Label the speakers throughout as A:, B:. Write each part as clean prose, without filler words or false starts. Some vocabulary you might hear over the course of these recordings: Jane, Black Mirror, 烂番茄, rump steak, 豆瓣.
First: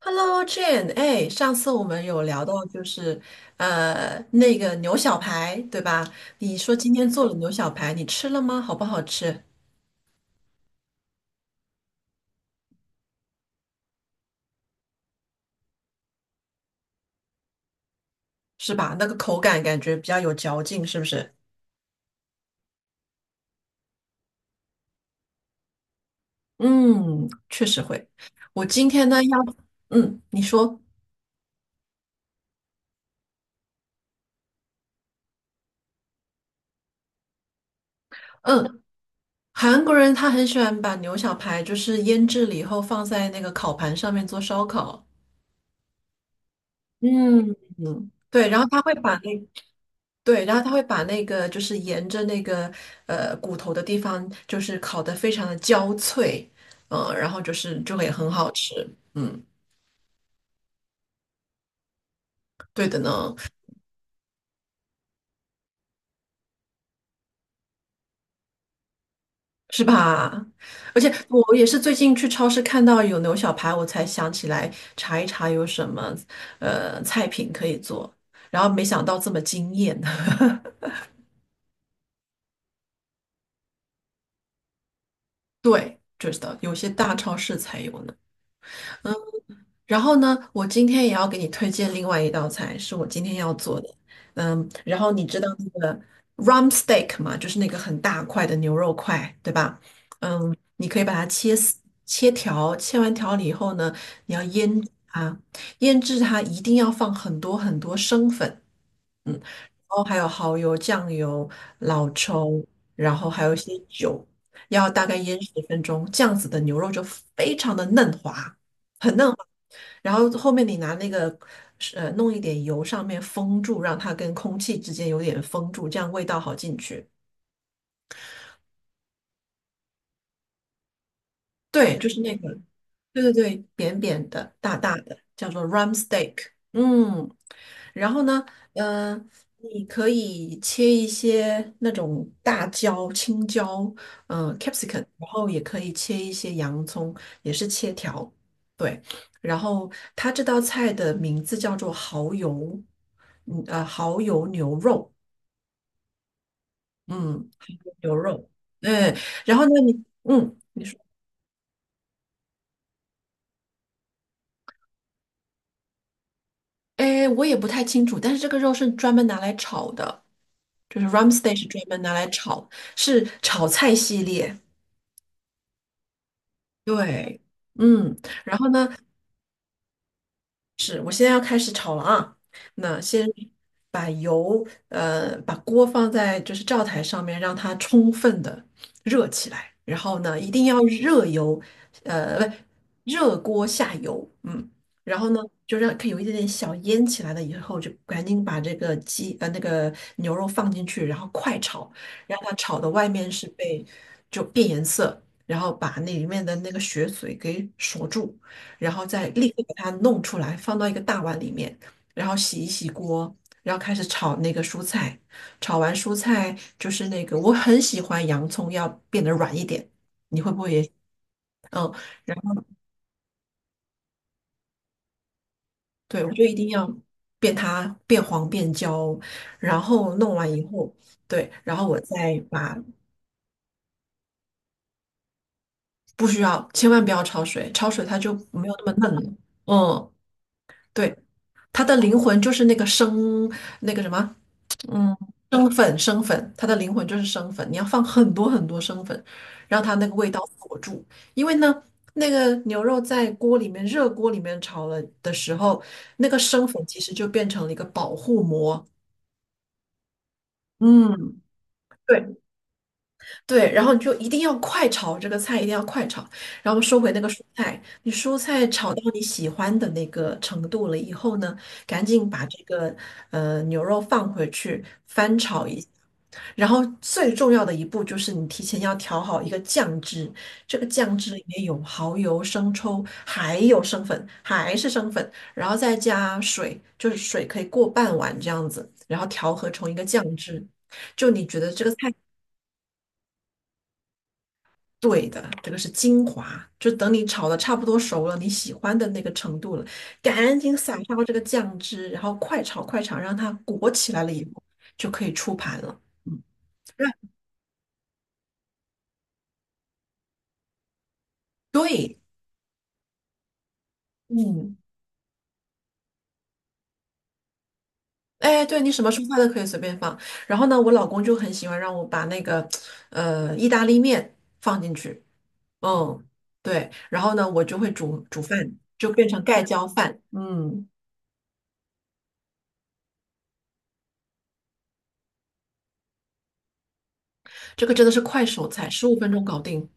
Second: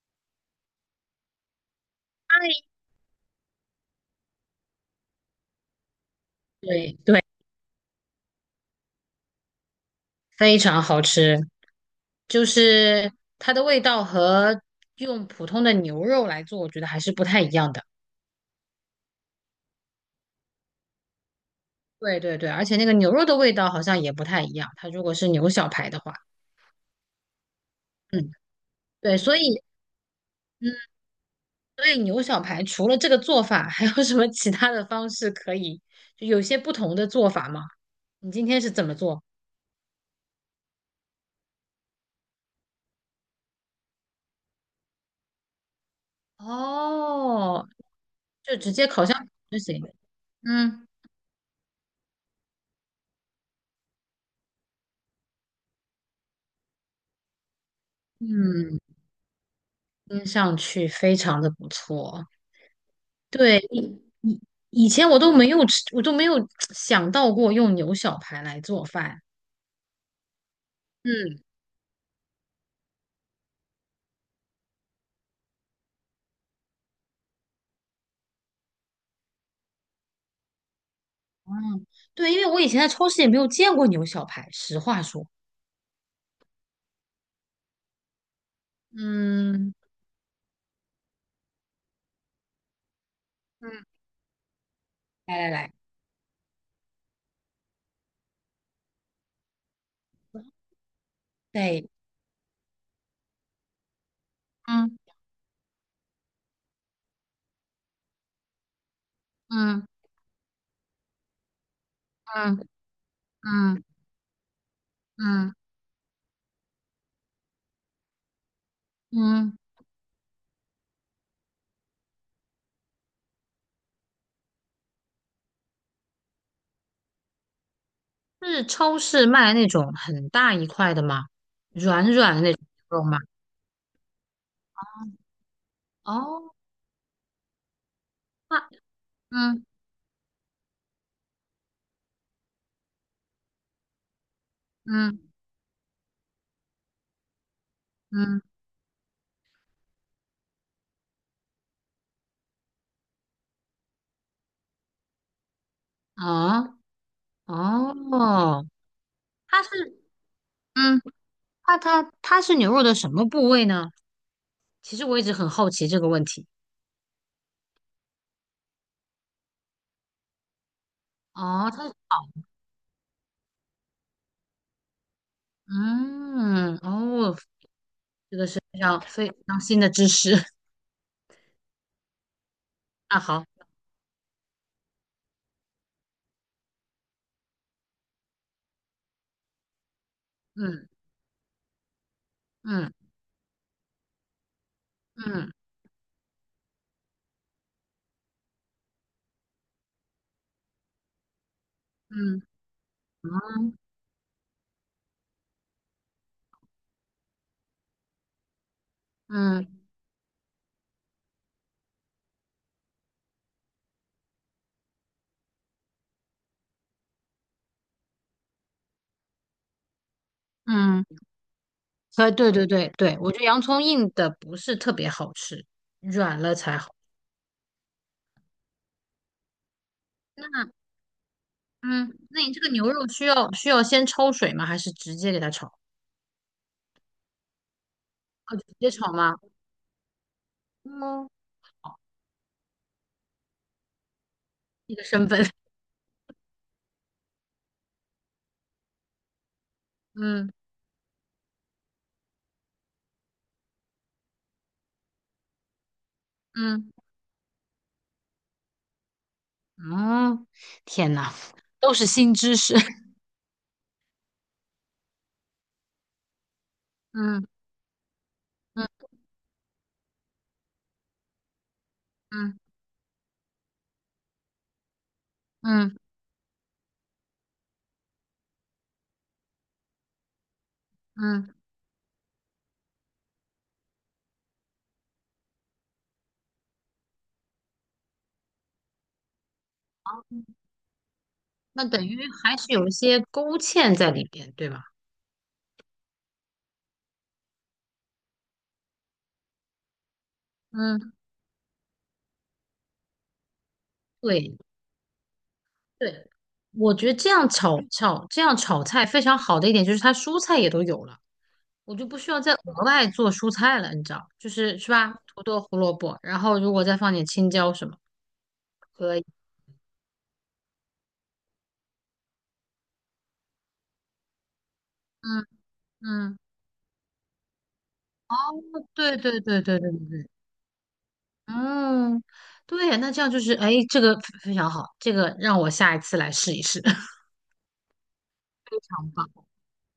A: Hello Jane，哎，上次我们有聊到就是那个牛小排，对吧？你说今
B: 对
A: 天
B: 对，
A: 做了牛小排，你吃了吗？好不好吃？
B: 非常好吃，就是它的味道和用普通的牛肉来做，我觉得还是不太一样的。
A: 是吧？那个口感感觉比较有嚼劲，是不是？
B: 对对对，而且那个牛肉的味道好像也不太一样，它如果是牛小排的话。
A: 嗯，确实会。
B: 嗯，
A: 我今天
B: 对，
A: 呢
B: 所
A: 要，
B: 以。
A: 嗯，你
B: 嗯，
A: 说，
B: 所以牛小排除了这个做法，还有什么其他的方式可以，就有些不同的做法吗？你今天是
A: 嗯，
B: 怎么做？
A: 韩国人他很喜欢把牛小排就是腌制了以后放在那个烤盘上面做烧烤。嗯
B: 哦，
A: 嗯，对，
B: 就
A: 然后
B: 直
A: 他
B: 接
A: 会
B: 烤
A: 把
B: 箱
A: 那
B: 就行。
A: 对，然后他会
B: 嗯，
A: 把那个就是沿着那个骨头的地方，就是烤得非常的焦脆，嗯、然后就是就会很好吃，
B: 嗯，
A: 嗯，
B: 听上去非常的不错。
A: 对的呢，
B: 对，以前我都没有吃，我都没有想到过用牛小排来做饭。
A: 是吧？而且
B: 嗯。
A: 我也是最近去超市看到有牛小排，我才想起来查一查有什么菜品可以做，然后没想到这么惊艳，
B: 嗯，对，因为我以前在超市也没有见过牛小排，实话说。
A: 对，就是的，有些大超市才有呢。嗯
B: 嗯。
A: 然后呢，我今天也要给你推荐另外一道菜，是我今天要做的。
B: 嗯，
A: 嗯，然后你
B: 来
A: 知道
B: 来
A: 那
B: 来。
A: 个 rump steak 嘛，就是那个很大块的牛肉块，对吧？嗯，你可以把它切丝
B: 对。
A: 切条，切完条了以后呢，你要腌制
B: 嗯。
A: 它一定要放很多很多生粉，嗯，然
B: 嗯。
A: 后还有蚝油、酱油、老
B: 嗯。
A: 抽，然后还有一些
B: 嗯。
A: 酒，要大概腌十
B: 嗯。
A: 分钟，这样子的牛肉就非常的嫩滑，很嫩滑。
B: 嗯，
A: 然后后面你拿那个弄一点油上面封住，让它跟空气之间有点封住，这样味道好进去。
B: 是超市卖那种很大一块的吗？
A: 对，就
B: 软
A: 是那
B: 软的那
A: 个。
B: 种吗？
A: 对对对，扁扁的、大大的，叫做 r u m steak。
B: 哦。
A: 嗯，然后呢，
B: 那。
A: 呃，
B: 嗯。
A: 你可以切一些那种大椒、青椒，嗯、capsicum
B: 嗯。
A: 然后也可以切一些洋葱，也是切条。
B: 嗯。
A: 对，然后它这道菜的名字叫做蚝油，蚝油牛肉，
B: 哦。
A: 嗯，蚝油牛肉，
B: 哦，
A: 嗯，然
B: 它
A: 后
B: 是。
A: 呢，你。
B: 嗯它是牛肉的什么部位呢？其实我一直很好奇这个问题。
A: 哎，我也不太清楚，但是这个肉是专门拿来炒的，就是 r a m s t e i 是
B: 哦，
A: 专门拿
B: 它。
A: 来炒，是炒菜系列。
B: 嗯。哦，
A: 对，嗯，然后
B: 非
A: 呢，
B: 常非常新的知识。
A: 是，我现在要开始炒了啊。那
B: 啊！
A: 先
B: 好。
A: 把油，把锅放在就是灶台上面，让它充分的热起来。然后呢，一定要
B: 嗯。
A: 热油，呃，不，
B: 嗯。
A: 热锅下油，嗯。然后呢，
B: 嗯。
A: 就让可以有一点点小烟起来了以后，就赶紧把这个那个牛肉放进去，然后快炒，让
B: 嗯。
A: 它炒的外面是
B: 嗯。
A: 被就变颜色，然后把那里面的那个血水给锁住。然后再立刻
B: 嗯。
A: 把它弄出来，放到一个大碗里面，然后洗一洗锅，然后开始炒那个蔬菜。炒完蔬菜就是那个，我很喜欢洋葱要变得软一点，你会不会也？
B: 嗯，
A: 嗯，然
B: 对
A: 后
B: 对对对，我觉得洋葱硬的不是特别好吃，
A: 对，我
B: 软
A: 就一
B: 了
A: 定
B: 才
A: 要
B: 好。
A: 变它变黄变焦，然后弄完
B: 那。
A: 以后，对，然后我
B: 嗯，
A: 再
B: 那你这个
A: 把
B: 牛肉需要先焯水吗？还是直接给它炒？
A: 不需要，千万不要焯水，焯水它就
B: 啊，直
A: 没有
B: 接
A: 那么
B: 炒
A: 嫩了。
B: 吗？
A: 嗯，对，
B: 嗯，
A: 它的
B: 好，
A: 灵魂就是那个生那个什么
B: 一个
A: 嗯，
B: 身份。
A: 生粉生粉，它的灵魂就是生粉，你要放很多很多生粉，让它那个味道
B: 嗯。
A: 锁住。因为呢，那个牛肉在锅里面热锅里面炒了的时候，那个生粉
B: 嗯。
A: 其实就变成了一个保护膜。
B: 嗯，天呐，
A: 嗯，
B: 都是新
A: 对，
B: 知识。
A: 对，然后你就一定要快炒这个菜，一定要快炒，然后收回那个蔬
B: 嗯。
A: 菜。你蔬菜炒到
B: 嗯。
A: 你喜欢的那个程度了以后呢，赶紧把
B: 嗯。
A: 这个牛肉放回去翻炒一下。
B: 嗯。
A: 然后最重要的一步就是你提前要调好一个酱汁，这个酱汁里
B: 嗯，
A: 面有蚝油、生抽，还有生粉，还是生粉，然后再加水，就是水可以过半碗这样子，然后调和成一个酱汁。就你觉得这
B: 那
A: 个菜。
B: 等于还是有一些勾芡在里边，对吧？
A: 对的，这个是精华，就等你炒的差不多熟了，你喜欢的那个程度了，赶紧撒
B: 嗯，
A: 上这个酱汁，然后快炒快炒，让它裹起来了以
B: 对
A: 后，就可以出盘了。
B: 对，
A: 嗯，
B: 我
A: 那
B: 觉得这样炒菜非常好的一点就是它蔬菜也都有了，我就不
A: 对，
B: 需要再额外做蔬菜了，你知道，就
A: 嗯，
B: 是是吧？土豆、胡萝卜，然后如果再放点青椒什么。
A: 哎，对你什么
B: 可以。
A: 蔬菜都可以随便放。然后呢，我老公就很喜欢让我把那个意大利面放进去，
B: 嗯。
A: 嗯，
B: 嗯，
A: 对，然后呢，我就会煮煮饭，就
B: 对
A: 变
B: 对对
A: 成
B: 对
A: 盖
B: 对
A: 浇
B: 对
A: 饭。
B: 对。
A: 嗯，
B: 嗯，对，那这样就是，哎，这个非常好，这个让我下一次来试一试。非
A: 这个真的是快手菜，15分钟
B: 棒。
A: 搞定。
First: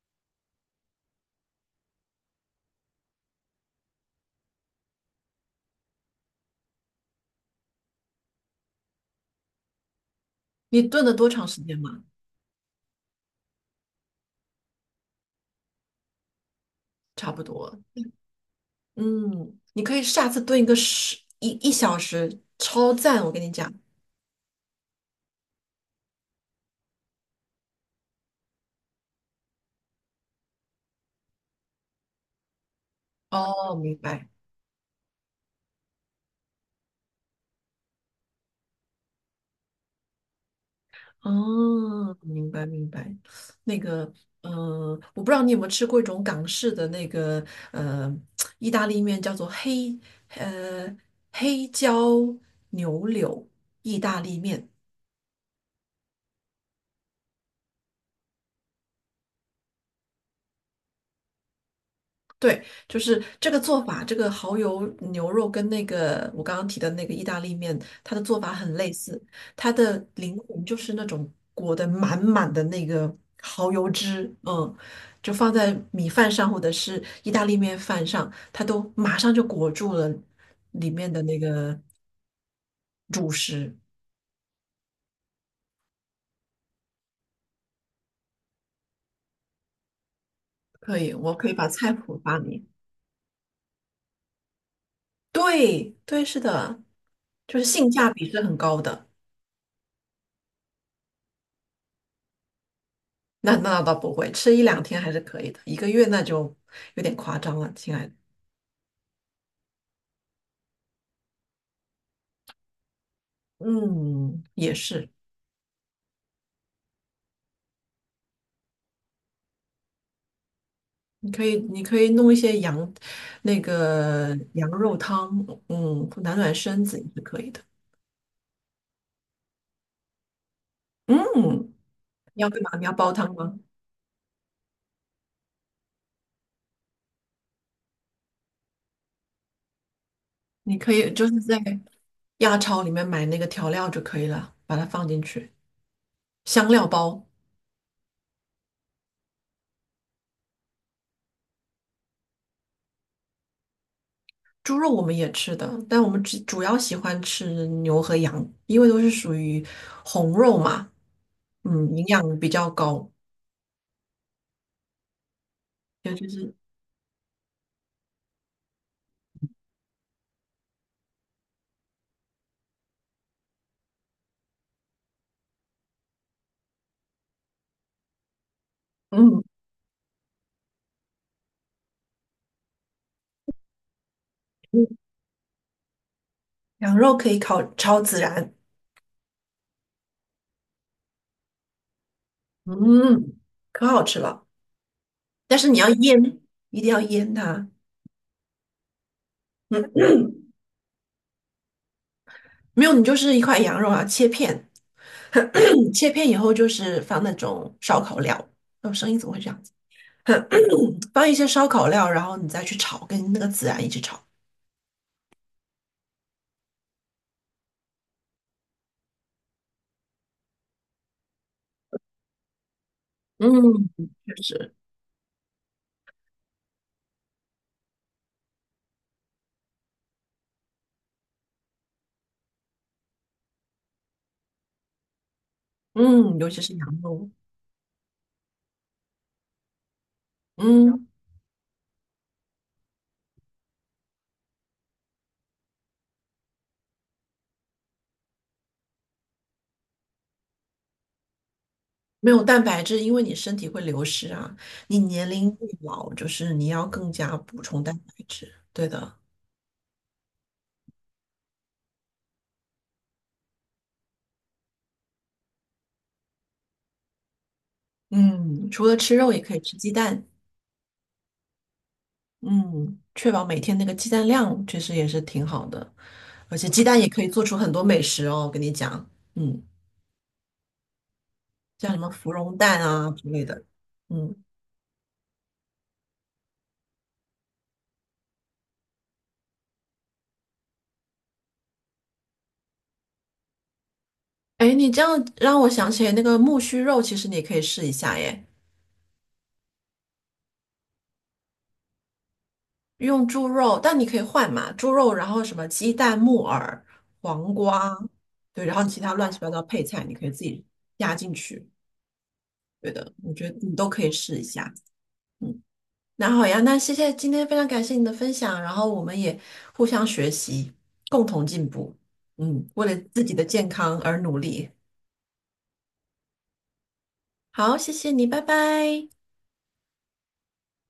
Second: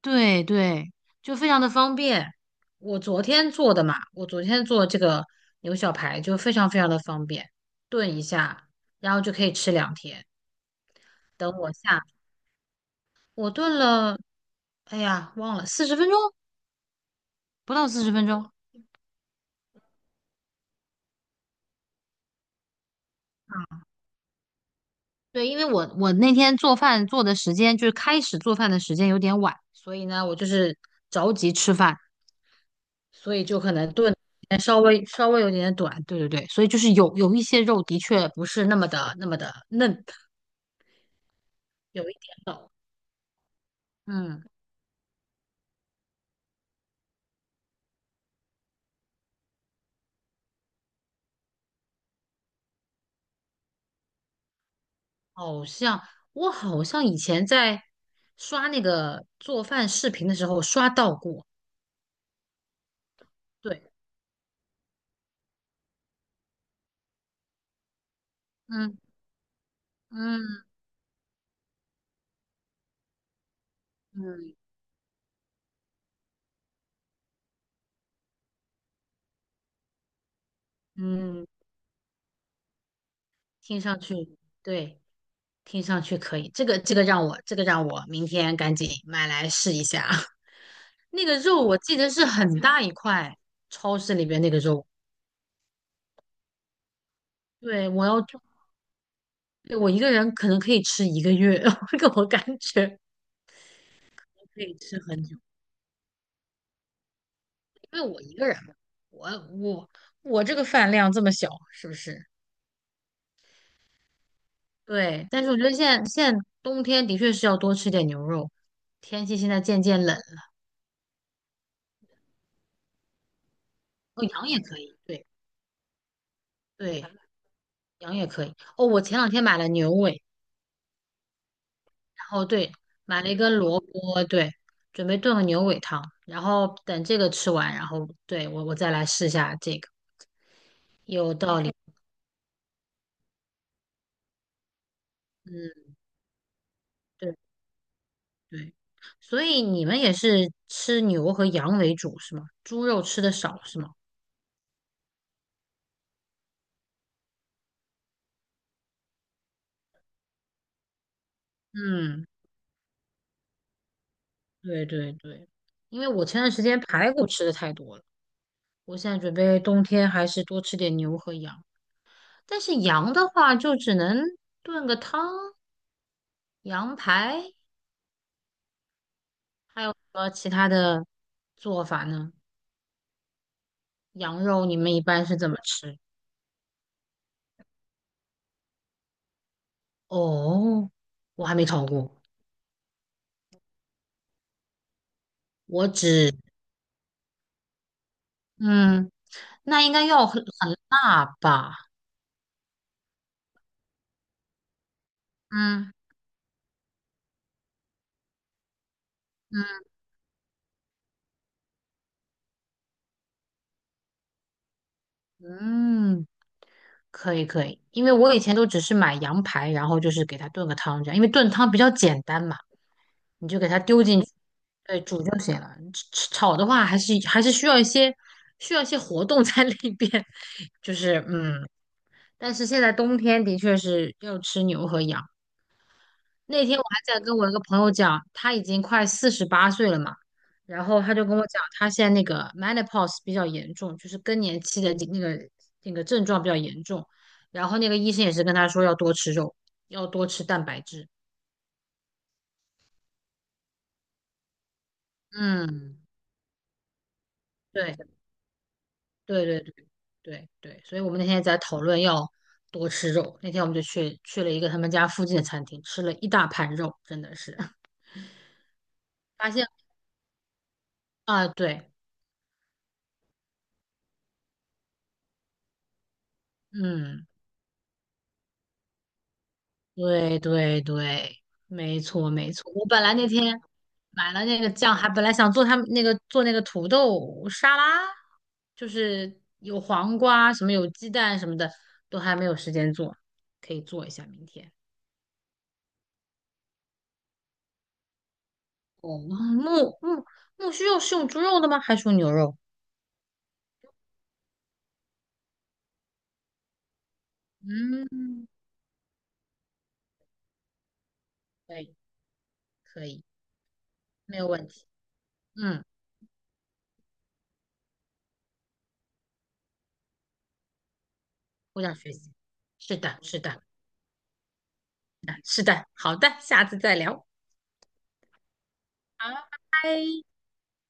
B: 对对，就非常的方便。我昨天做的嘛，我昨天做这个牛小排就非常非常的方便，炖一下，然后就可以吃两天。
A: 你炖了多长
B: 等
A: 时
B: 我
A: 间吗？
B: 下，我炖了，哎呀，忘了四十分钟，
A: 差不
B: 不
A: 多。
B: 到四十分钟。
A: 嗯，你可以下次炖一个一小时，超赞！我跟你讲。
B: 对，因为我那天做饭做的时间就是开始做饭的时间有点晚，所以呢，我就是着急吃饭。所以就可
A: 哦，
B: 能
A: 明
B: 炖
A: 白。
B: 得稍微有点点短。对对对，所以就是有一些肉的确不是那么的嫩，有一
A: 哦，
B: 点
A: 明白
B: 老。
A: 明白。那个，
B: 嗯，
A: 嗯、我不知道你有没有吃过一种港式的那个，呃，意大利面叫做黑，呃，黑椒牛柳意大利面。
B: 好像我好像以前在刷那个做饭视频的时候刷到过。
A: 对，就是这个做
B: 对。
A: 法，这个蚝油牛肉跟那个我刚刚提的那个意大利面，它的做法很类
B: 嗯。
A: 似。它的灵
B: 嗯。
A: 魂就是那种裹得满满的那个蚝油汁，
B: 嗯。
A: 嗯，就放在米饭上或者是意大利面饭上，它都马上就裹住了里面的那
B: 嗯，
A: 个主食。
B: 听上去。对，听上去可以，这个让我让我明天赶紧买来试一下。
A: 可以，
B: 那
A: 我
B: 个
A: 可以
B: 肉
A: 把
B: 我
A: 菜
B: 记得
A: 谱
B: 是
A: 发
B: 很
A: 你。
B: 大一块，超市里边那个肉。
A: 对，对，是的，就是
B: 对，
A: 性
B: 我
A: 价
B: 要。
A: 比是很高的。
B: 对，我一个人可能可以吃1个月。这我感觉
A: 那那倒不会，吃一
B: 可以
A: 两
B: 吃
A: 天还是
B: 很久，
A: 可以的，一个月那就有点夸张了，
B: 因
A: 亲
B: 为
A: 爱的。
B: 我一个人嘛。我我我这个饭量这么小，是不是？
A: 嗯，也是，
B: 对，但是我觉得现在冬天的确是要多吃点牛肉，天气现在渐渐冷。
A: 你可以你可以弄一些羊，那
B: 哦，
A: 个
B: 羊也
A: 羊
B: 可以。
A: 肉
B: 对。
A: 汤，嗯，暖暖身子也
B: 对，
A: 是可以的。
B: 羊也可以。哦，我前两天买了牛尾，
A: 嗯，
B: 然
A: 你
B: 后
A: 要干嘛？
B: 对，
A: 你要煲
B: 买了
A: 汤
B: 1根
A: 吗？
B: 萝卜，对，准备炖个牛尾汤，然后等这个吃完，然后对我再来试一下这个。
A: 你可以就
B: 有
A: 是在
B: 道理。
A: 亚超里面买那个调料就可以了，把它放进去，
B: 嗯。
A: 香料包。
B: 对。对，所以你们也是吃牛和羊为主是吗？猪肉吃的少是吗？
A: 猪肉我们也吃的，但我们只主要喜欢吃牛和羊，因为都是属于红肉嘛，嗯，营
B: 嗯，
A: 养比较高，
B: 对对对，因为
A: 尤
B: 我
A: 其
B: 前段
A: 是
B: 时间排骨吃的太多了，我现在准备冬天还是多吃点牛和羊。但是羊的话，就只能炖个汤，羊排，
A: 嗯，
B: 和其他的做法呢？羊肉你们
A: 嗯
B: 一般是怎么吃？
A: 羊肉可以烤超孜然，
B: 哦，我还没烤过。
A: 嗯，可好吃了。但是你
B: 我
A: 要
B: 只。
A: 腌，一定要腌它，
B: 嗯，那应该要很辣吧？
A: 没有你就是一块羊肉啊，切片，
B: 嗯。
A: 切片以后就是放那种烧烤料。哦，声音怎么会这样子？
B: 嗯。
A: 放一些烧烤料，然后你再去炒，跟那个孜然一起炒。
B: 嗯，可以可以，因为我以前都只是买羊排，然后就是给它炖个汤这样，因为炖汤比较简单嘛，你就给它
A: 嗯，
B: 丢进去。
A: 确实。
B: 对，煮就行了。炒的话，还是需要一些活动在里边。就是嗯，但是现在冬天的确是要吃牛和羊，
A: 嗯，尤其
B: 那
A: 是
B: 天我
A: 羊
B: 还在
A: 肉，
B: 跟我一个朋友讲，他已经快48岁了嘛，然后
A: 嗯，
B: 他就跟我讲，他现在那个 menopause 比较严重，就是更年期的那个那个症状比较严重，然后那个医生也是跟他说要多吃肉，要多吃蛋白质。
A: 没有蛋白质，因为你身体会流失啊。你年龄越
B: 嗯，
A: 老，就是你要更加补充蛋白
B: 对
A: 质。对的，
B: 对对对对对，所以我们那天在讨论要多吃肉，那天我们就去了一个他们家附近的餐厅，吃了一大盘肉，真的是。
A: 嗯，除了吃肉，也
B: 发
A: 可以
B: 现。
A: 吃鸡蛋，
B: 啊，对。
A: 嗯，确保每天那个鸡蛋量，确实也是挺好的。而且鸡蛋也可
B: 嗯。
A: 以做出很多美食哦，我跟你讲，嗯，
B: 对对对，
A: 像什
B: 没
A: 么
B: 错
A: 芙
B: 没
A: 蓉
B: 错。
A: 蛋
B: 我本
A: 啊
B: 来那
A: 之类
B: 天
A: 的，
B: 买
A: 嗯，
B: 了那个酱，还本来想做他们那个做那个土豆沙拉，就是有黄瓜什么有鸡蛋什么的，都还没有时间做，可以做一下明天。
A: 哎，你这样让我想起那个木须肉，其实你也可以试一下耶。
B: 哦，木须肉是用猪肉的吗？还是用牛肉？
A: 用猪肉，但你可以换嘛，猪肉，然后什么鸡蛋、木耳、黄瓜，
B: 嗯，
A: 对，然后其他乱七八糟配菜，你可以自己加进去。
B: 可以
A: 对
B: 可
A: 的，
B: 以，
A: 我觉得你都可以试
B: 没
A: 一
B: 有问
A: 下。
B: 题。
A: 嗯，
B: 嗯，
A: 那好呀，那谢谢今天非常感谢你的分享，然后我们也互相学习，共同进
B: 互相
A: 步。
B: 学习。
A: 嗯，为
B: 是
A: 了
B: 的
A: 自己
B: 是
A: 的
B: 的
A: 健康而努力。
B: 是的，好的，下次再聊。
A: 好，谢谢你，拜拜。
B: 好，拜拜。